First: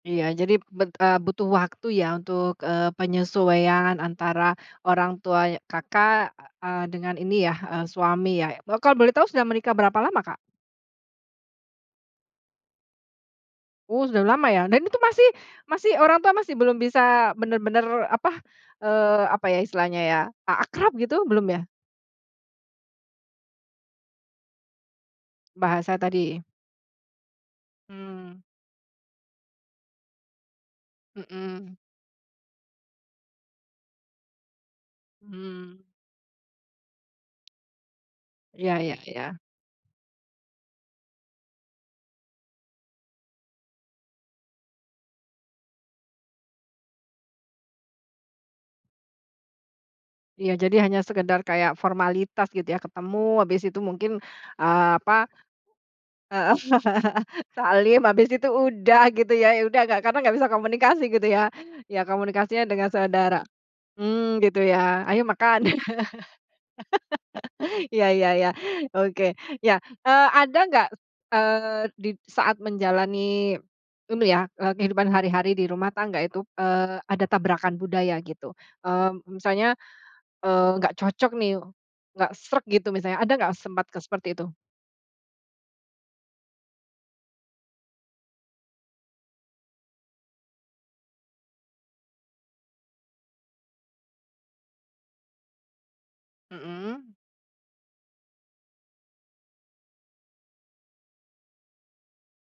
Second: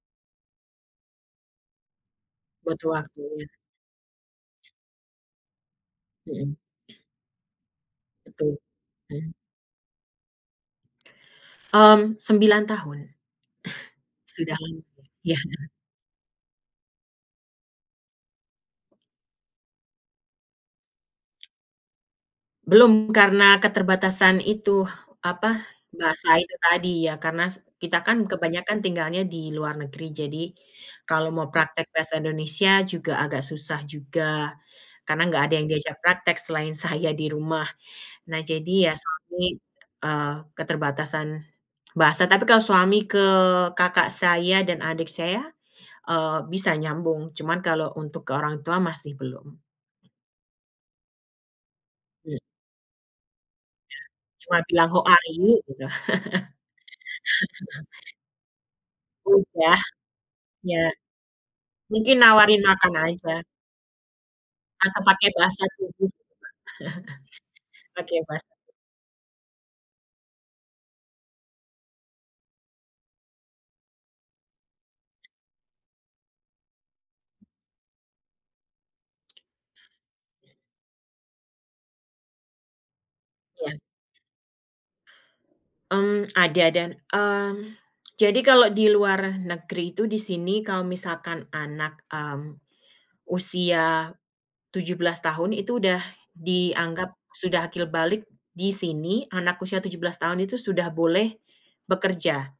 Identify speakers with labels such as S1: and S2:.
S1: Iya jadi, bet eee, butuh waktu ya, untuk, eee,
S2: Butuh waktu, ya?
S1: penyesuaian antara orang tua ya Kakak,
S2: Mhm.
S1: eee, dengan ini yah, eee, suami ya?
S2: Betul,
S1: Kalau boleh tahu
S2: hmm.
S1: sudah menikah berapa lama, Kak?
S2: Mmm, 9 tahun.
S1: Oh sudah lama
S2: Sudah
S1: ya?
S2: lam
S1: Dan itu masih
S2: iya, heeh.
S1: masih, orang tua masih belum bisa, benar-benar apa eee, apa ya istilahnya ya, a akrab gitu, belum ya?
S2: Belum, karena keterbatasan itu apa,
S1: Bahasa
S2: bahasa
S1: tadi?
S2: itu tadi. Ya karena se kita kan
S1: Mmm.
S2: kebanyakan tinggalnya di luar negeri. Jadi, kalau mau
S1: Mhm.
S2: praktek bahasa Indonesia, juga agak susah juga. Karena nggak ada yang
S1: Mmm.
S2: diajak praktek selain saya di rumah. Nah,
S1: Iya
S2: jadi ya
S1: ya ya.
S2: suami, eee, keterbatasan bahasa. Tapi kalau suami ke kakak saya, dan adik saya, eee, bisa nyambung. Cuman kalau untuk ke orang tua masih belum.
S1: Iya jadi hanya sekedar kayak
S2: Mmm.
S1: formalitas, gitu ya. Ketemu habis itu
S2: Iya,
S1: mungkin,
S2: cuma bilang
S1: eee,
S2: how
S1: apa
S2: are you, gitu.
S1: heeh. Salim, asbis itu udah, gitu ya ya
S2: Udah.
S1: udah nggak karena nggak bisa
S2: iya.
S1: komunikasi, gitu ya. Ya
S2: Mungkin nawarin
S1: komunikasinya dengan
S2: makan aja.
S1: saudara mmm, gitu
S2: Atau
S1: ya, "ayo
S2: pakai
S1: makan".
S2: bahasa tubuh.
S1: Iya
S2: Pakai
S1: ya
S2: bahasa
S1: ya. Oke. Ya, eee, ada nggak, eee, di saat menjalani, ini ya, eee, kehidupan hari-hari di rumah tangga itu, eee, ada tabrakan budaya, gitu? Mmm, misalnya, eee, nggak cocok nih, nggak sreg gitu misalnya. Ada nggak,
S2: Iya.
S1: sempat ke seperti itu?
S2: Mmm, ada dan, mmm, jadi kalau di luar negeri itu, di sini kalau misalkan anak, mmm, usia 17 tahun, itu udah
S1: Mhm.
S2: dianggap sudah akil balig. Di sini, anak usia 17 tahun itu, sudah boleh bekerja.